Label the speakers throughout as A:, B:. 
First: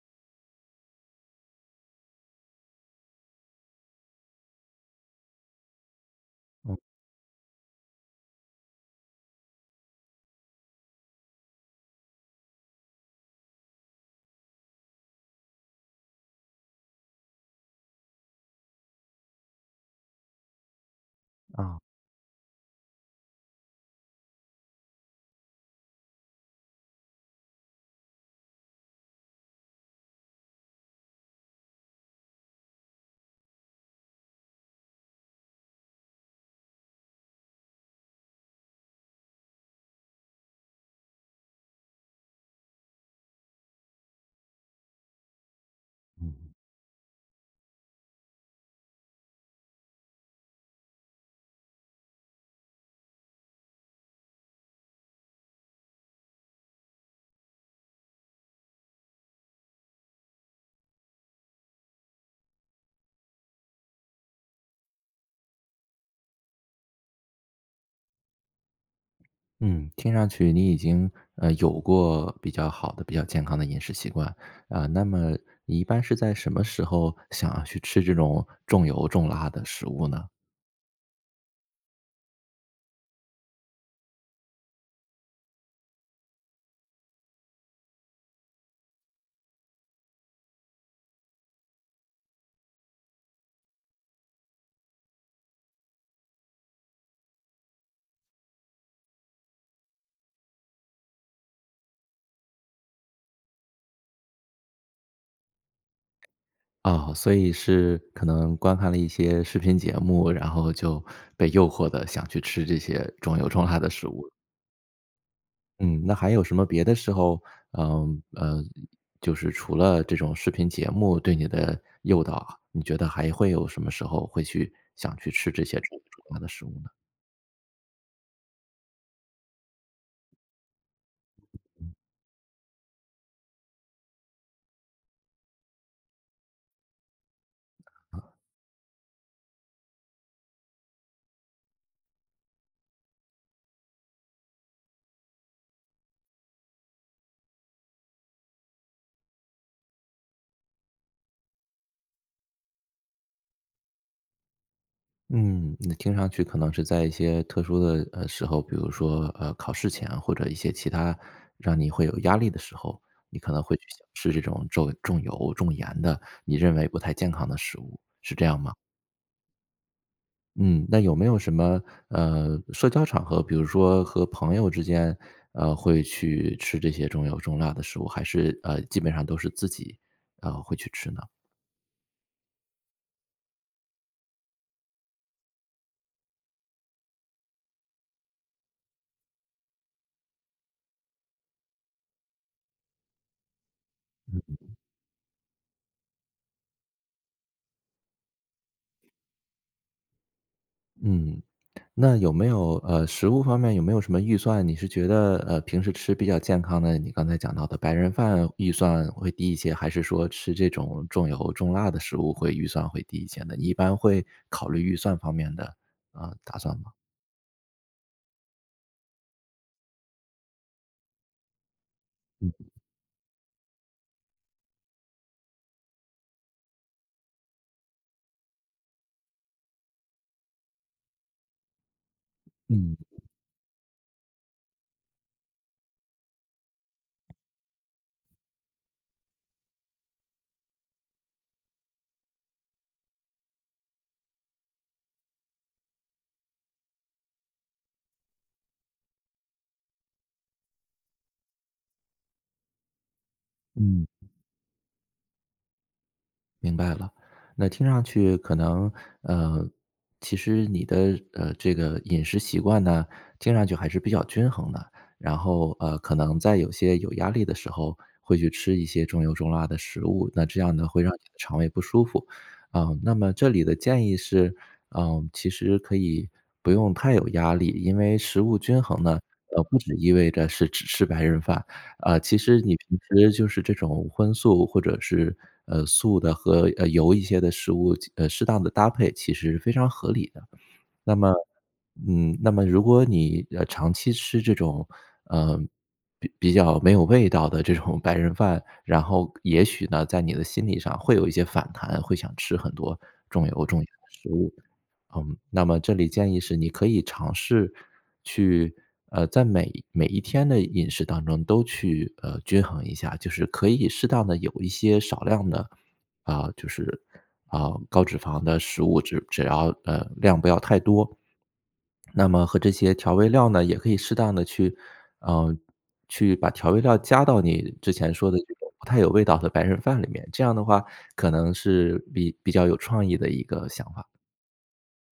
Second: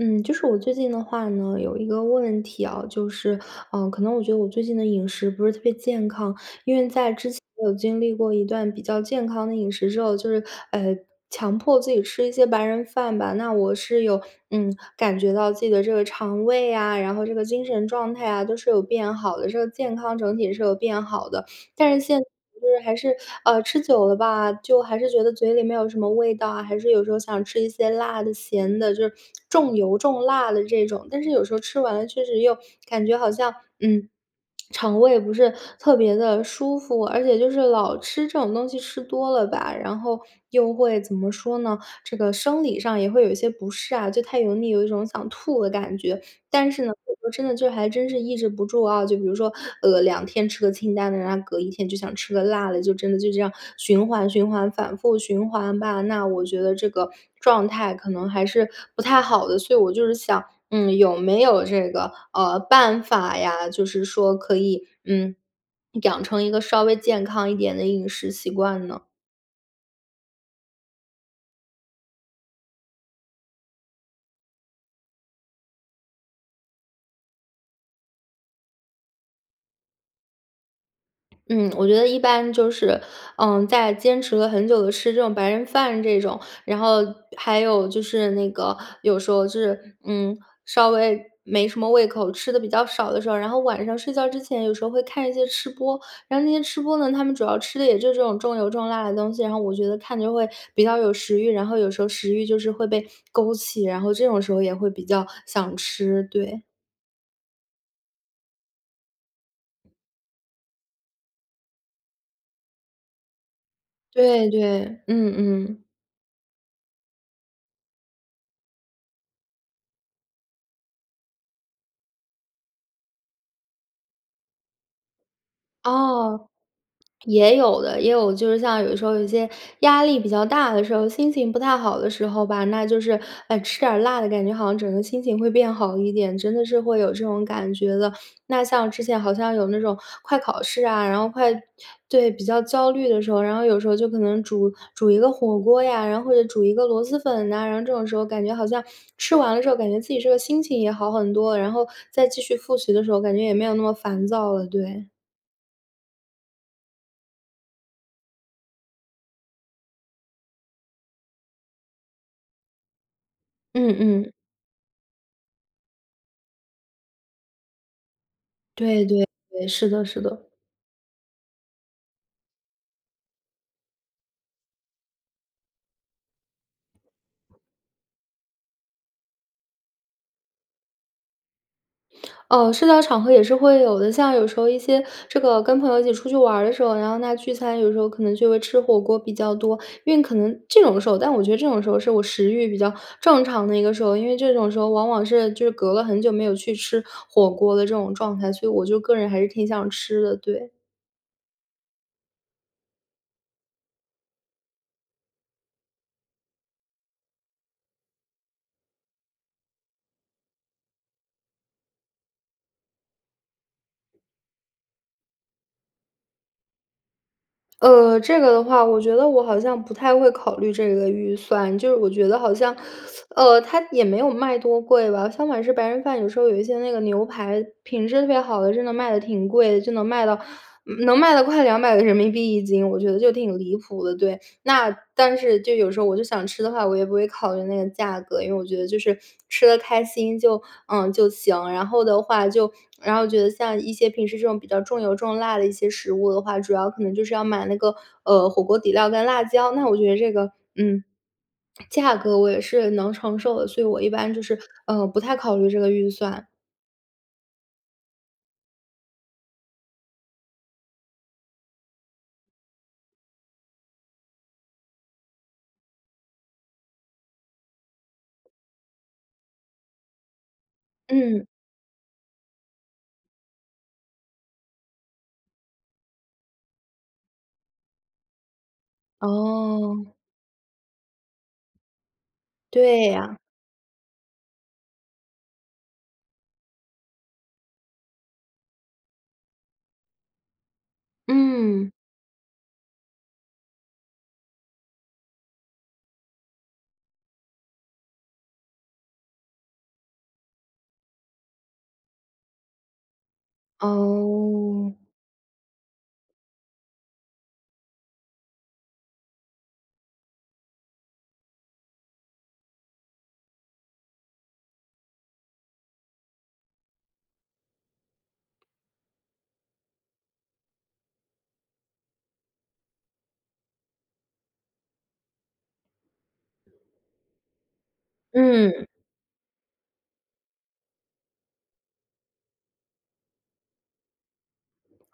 A: 嗯，就是我最近的话呢，有一个问题啊，就是，呃，可能我觉得我最近的饮食不是特别健康，因
B: 嗯。
A: 为在之前有经历过一段比较健康的饮食之后就是呃，强迫自己吃一些白人饭吧，那我是有嗯，感觉到自己的这个肠胃啊，然后这个精神状态啊，都是有变好的，这个健康整体是有变好的。
B: 哦。
A: 但是现在就是还是呃，吃久了吧，就还是觉得嘴里没有什么味道啊，还是有时候想吃一些辣的、咸的，就是，重油重辣的这种。但是有时候吃完了确实又感觉好像，嗯，肠胃不是特别地舒服，而且就是老吃这种东西吃多了吧，然后又会怎么说呢？这个生理上也会有一些不适啊，就太油腻，有一种想吐的感觉。
B: 嗯，嗯。
A: 但是呢，我说真的就还真是抑制不住啊，就比如说，呃，2天吃个清淡的，然后隔1天就想吃个辣的，就真的就这样，循环循环反复循环吧，那我觉得这个状态可能还是不太好的，所以我就是想，嗯，有没有这个，呃，办法呀，就是说可以，嗯，养成一个稍微健康一点的饮食习惯呢？
B: 嗯，听上去你已经，呃，有过比较好的、比较健康的饮食习惯，啊，那么，你一般是在什么时候，想要去吃这种重油重辣的食物呢？
A: 嗯，我觉得一般就是，嗯，在坚持了很久地吃这种白人饭这种，然后还有就是那个，有时候就是，嗯，稍微没什么胃口，吃得比较少的时候，然后晚上睡觉之前有时候会看一些吃播，然后那些吃播呢，他们主要吃的也就是这种重油重辣的东西，然后我觉得看着会比较有食欲，然后有时候食欲就是会被勾起，然后这种时候也会比较想吃，对。
B: 啊，所以是可能观看了一些视频节目，然后就被诱惑得想去吃这些重油重辣的食物。
A: 对对，嗯嗯。
B: 嗯，那还有什么别的时候，嗯，呃，就是除了这种视频节目对你的诱导啊，你觉得还会有什么时候会去想去吃这些重油重辣
A: 哦，
B: 的食物呢？
A: 也有的，也有，就是像有时候有些，压力比较大的时候，心情不太好的时候吧，那就是，呃，吃点儿辣的感觉好像整个心情会变好一点，真的是会有这种感觉的。那像之前好像有那种快考试啊，然后快对，比较焦虑的时候，然后有时候就可能煮煮一个火锅呀，然后就煮一个螺蛳粉呐，然后这种时候感觉好像，吃完了之后，感觉自己这个心情也好很多，然后再继续复习的时候，感觉也没有那么烦躁了，对。
B: 嗯，你听上去可能是在一些特殊的，呃，时候，比如说，呃，考试前或者一些其他，让你会有压力的时候，你可能会去
A: 嗯
B: 想吃
A: 嗯。
B: 这种重重油重盐的、你认为不太健康的食物，是这样吗？
A: 对对对，是的是的。
B: 嗯，那有没有什么，呃，社交场合，比如说和朋友之间，呃，会去吃这些重油重辣的食物，还是，呃，基本上都是自己，啊，会去吃呢？
A: 呃，社交场合也是会有的，像有时候一些这个跟朋友一起出去玩儿的时候，然后那聚餐，有时候可能就会吃火锅比较多。因为可能这种的时候，但我觉得这种时候是我食欲比较正常的一个时候，因为这种时候往往是就是隔了很久没有去吃火锅的这种状态，所以我就个人还是挺想吃的，对。
B: 嗯，那有没有，呃，食物方面有没有什么预算？你是觉得，呃，平时吃比较健康的，你刚才讲到的白人饭预算会低一些，还是说吃这种重油重辣的食物会预算会低一些呢？一般会考虑预算方面的，呃，打算吗？
A: 呃，这个的话，我觉得我好像不太会考虑这个预算，就是我觉得
B: 嗯
A: 好像，
B: 嗯。
A: 呃，它也没有卖多贵吧，相反是白人饭，有时候有一些那个牛排品质特别好的，真的卖得挺贵的，就能卖到，能卖到快200个人民币1斤，
B: 嗯。
A: 我觉得就挺离谱的，对。那但是就有时候我就想吃的话，我也不会考虑那个价格，因为我觉得就是吃得开心就呃，就行。然后的话就然后觉得像一些平时这种比较重油重辣的一些食物的话，主要可能就是要买那个，呃，火锅底料跟辣椒，那我觉得这个嗯，价格我也是能承受的，所以我
B: 嗯。
A: 一般就是，呃，不太考虑这个预算。
B: 明白了，那听上去可能，呃，其实你的呃，这个饮食习惯呢，听上去还是比较均衡的，然后，呃，可能在有些有压力的时候，会去吃一些重油重辣的食物，那这样呢会让你的
A: 嗯。
B: 肠胃不舒服。啊，那么这里的建议是，呃，其实可以不用太有压力，因为食物均衡呢，呃，不只
A: 哦。
B: 意味着是只吃白人饭，啊，其实你平
A: 对
B: 时
A: 呀。
B: 就是这种荤素或者是，呃，素的和，呃，油一些的食物进呃，适当地搭配其实是非常合理的。那么
A: 嗯。
B: 嗯，那么如果你，呃，长期吃这种，呃，比比较没有味道的这种白人饭，然后也许呢，在你的心理上会有一些反弹，会想吃很多重油重盐的食物。
A: 哦。
B: 嗯，那么这里建议是你可以尝试去呃，在每每一天的饮食当中都去，呃，均衡一下。就是可以适当地有一些少量的，啊，就是，啊，高脂肪的食物。只只要呃，量不要太多。那么和这些调味料呢也可以适当地去啊，去把调味料加到你之前说的这个不
A: 嗯。
B: 太有味道的白人饭里面，这样的话，可能是比比较有创意的一个想法。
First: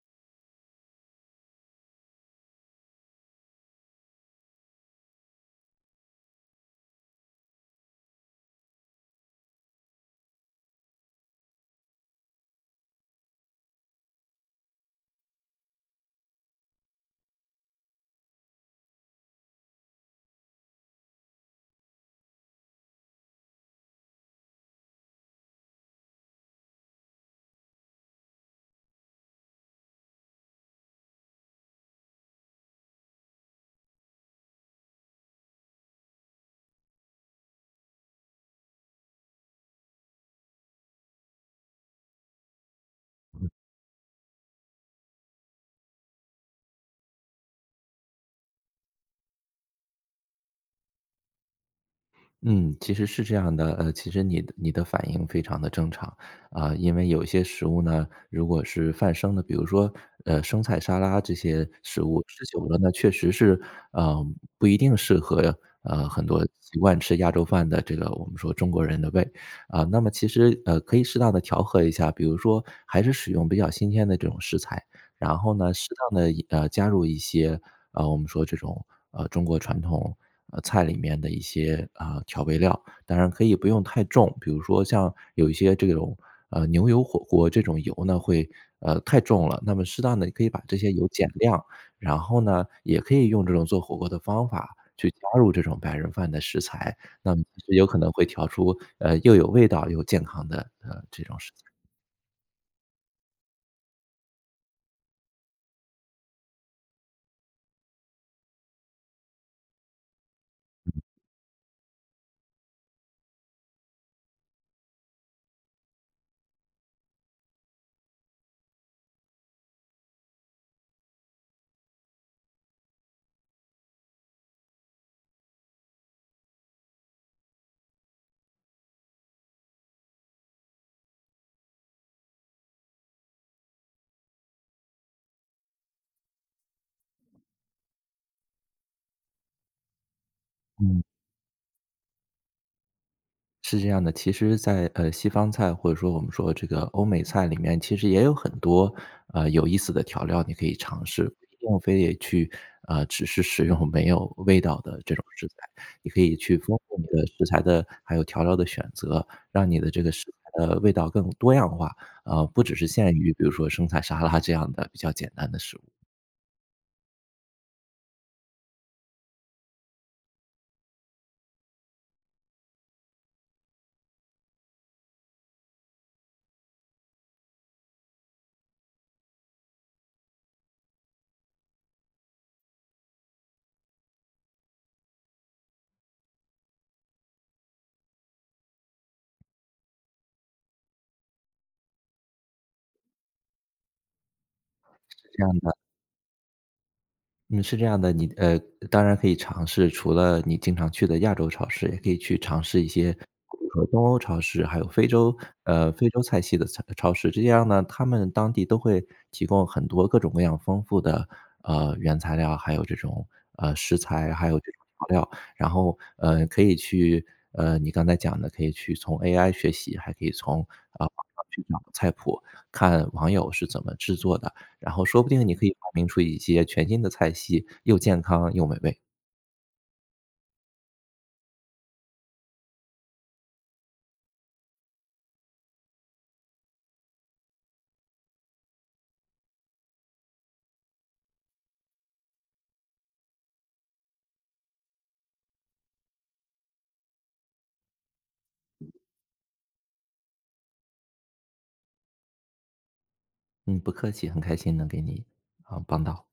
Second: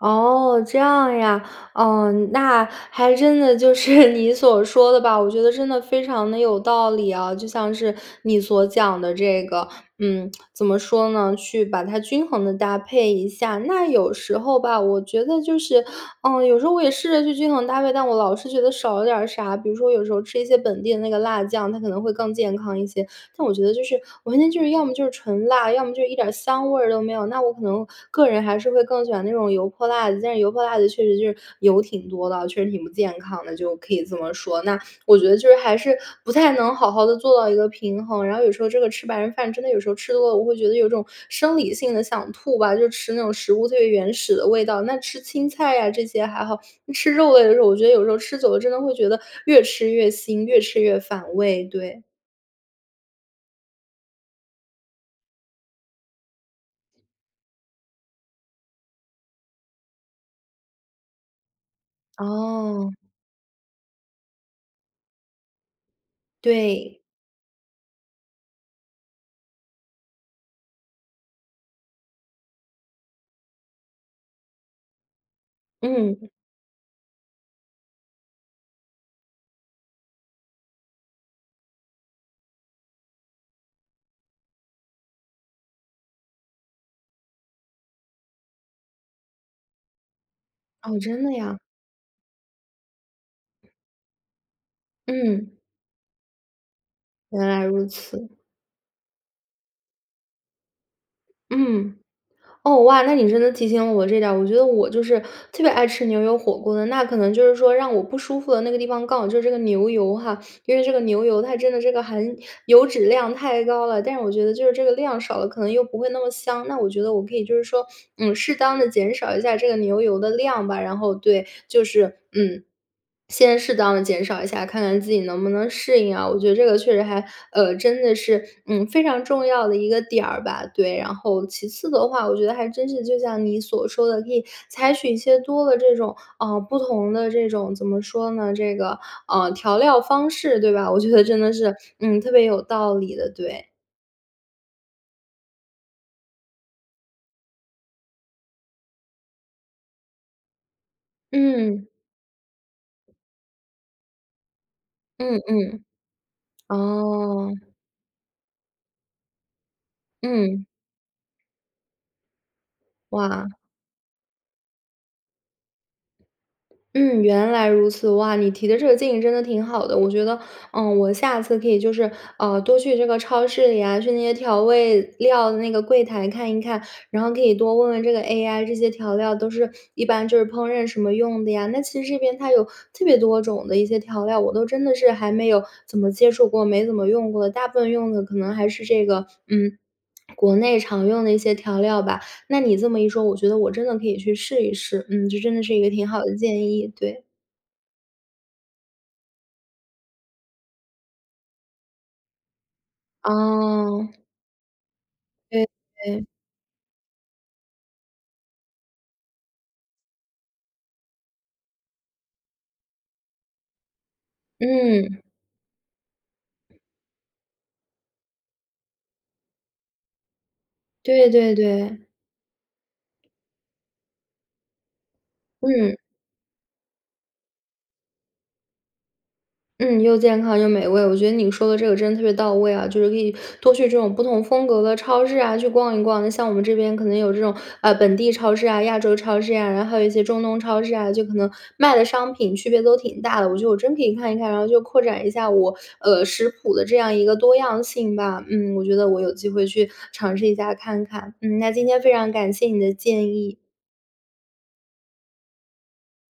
A: 哦，这样呀。嗯，那还真的就是你所说的吧，我觉得真的非常地有道理啊，就像是你所讲的这个，嗯，怎么说呢，去把它均衡地搭配一下。那有时候吧，我觉得就是，嗯，有时候我也试着去均衡搭配，但我老是觉得少了点啥。比如说有时候吃一些本地的那个辣酱，它可能会更健康一些，但我觉得就是完全就是要么就是纯辣，要么就是一点儿香味儿都没有，那我可能个人还是会更喜欢那种油泼辣子，但是油泼辣子确实就是油挺多的啊，确实挺不健康的，就可以这么说。那我觉得就是还是不太能好好地做到一个平衡，然后有时候这个吃白人饭真的有时候吃多了，我会觉得有种生理性的想吐吧，就吃那种食物最原始的味道，那吃青菜呀，这些还好，那吃肉类的时候，我觉得有时候吃久了，真的会觉得越吃越腥，越吃越反胃，对。
B: 嗯，其实是这样的。呃，其实你的你的反应非常地正常。啊，因为有些食物呢，如果是泛生的，比如说，呃，生菜、沙拉这些食物，吃久了那
A: 哦。
B: 确实是，啊不一定适合，啊，很多习
A: 对。
B: 惯吃亚洲饭的这个我们说中国人的胃。啊，那么其实，呃，可以适当地调和一下，比如说还是使用比较新鲜的这种食材，然后呢，适当
A: 嗯。
B: 地一呃加入一些，啊，我们说这种，啊，中国传统菜里面的一些，啊，调味料。当然可以不用太重，比如说像有一些这种，呃，牛油火锅这种油呢，会，呃，太重了，那么适当地可以把这些
A: 哦，
B: 油
A: 真
B: 减
A: 的呀？
B: 量。然后呢，也可以用这种做火锅的方法去加入
A: 嗯。
B: 这种白人饭的食材，那么
A: 原来
B: 就
A: 如
B: 有可能会
A: 此。
B: 调出，呃，又有味道又健康的，呃，这种食材。
A: 嗯。哦，哇，那你真的提醒我这点儿，我觉得我就是特别爱吃牛油火锅的。那可能就是说让我不舒服的那个地方刚好就是这个牛油哈，因为这个牛油它真的这个含油脂量太高了，但是我觉得就是这个量少了，可能又不会那么香。那我觉得我可以就是说，嗯，适当地减少一下这个牛油的量吧，然后，对，就是，嗯，先适当地减少一下，看看自己能不能适应啊，我觉得这个确实还，呃，真的是，嗯，非常重要的一个点儿吧，对。然后其次的话，我觉得还真是就像你所说的，可以采取一些多的这种，啊，不同的这种怎么说呢，这个，呃，调料方式，对吧？我
B: 嗯。
A: 觉得真的是，嗯，特别有道理的，对。
B: 是这样的。其实在，呃，西方菜或者说我们说这个欧美菜里面其实也有很多，啊，有意思的调料你可以尝试。不用
A: 嗯。
B: 非得去，啊，只是使用没有味道的这种
A: 嗯，
B: 食材，
A: 嗯。
B: 你可以去丰富你的食
A: 哦。
B: 材的、还有调料的选择，让你的这个食
A: 嗯。
B: 材的味道更多样化。啊，不只是限于比如
A: 哇。
B: 说生菜沙拉这样的比较简单的食物。
A: 嗯，原来如此。哇，你提的这个建议真的挺好的。我觉得，嗯，我下次可以就是，呃，多去这个超市里啊，去那些调味料的那个柜台看一看，然后可以多问问这个 AI，这些调料都是一般就是烹饪什么用的呀。那其实这边它有特别多种的一些调料，我都真的是还没有怎么接触过，没怎么用过的，大部分用的可能还是这个，嗯，国内常用的一些调料吧。那你这么一说，我觉得我真的可以去试一试。
B: 是
A: 嗯，这
B: 这
A: 真
B: 样
A: 的是
B: 的。
A: 一个挺好的建议，对。
B: 嗯，是这样的。你呃，当然可以尝试，除了你经常去的亚洲超市，也可以去尝试一些比如说东
A: 哦。
B: 欧超市，还有非洲，
A: 对
B: 呃，非洲
A: 对。
B: 菜系的菜超市。这样呢，他们当地都会提供很多各种各样丰富的，呃，原材料，还有这种，呃，食材，还有这个调
A: 嗯。
B: 料。然后，呃，可以去，呃，你刚才讲的可以去从 AI 学习，还可以从，呃，网
A: 对
B: 上
A: 对
B: 去找
A: 对。
B: 菜谱，看网友是怎么制作的，然后说不定你可以发
A: 嗯。
B: 明出一些全新的菜系，又健康又美味。
A: 嗯，又健康又美味。我觉得你说的这个真的特别到位啊，就是可以多去这种不同风格的超市啊，去逛一逛，那像我们这边可能有这种，啊，本地超市啊，亚洲超市呀，然后还有一些中东超市啊，就可能卖的商品区别都挺大的。我觉得我真可以看一看，然后就扩展一下我，呃，食谱的这样一个多样性吧。嗯，我觉得我有机会去尝试一下看看。嗯，那今天非常感谢你的建议。
B: 嗯，不客气。很开心能给你呃，帮到。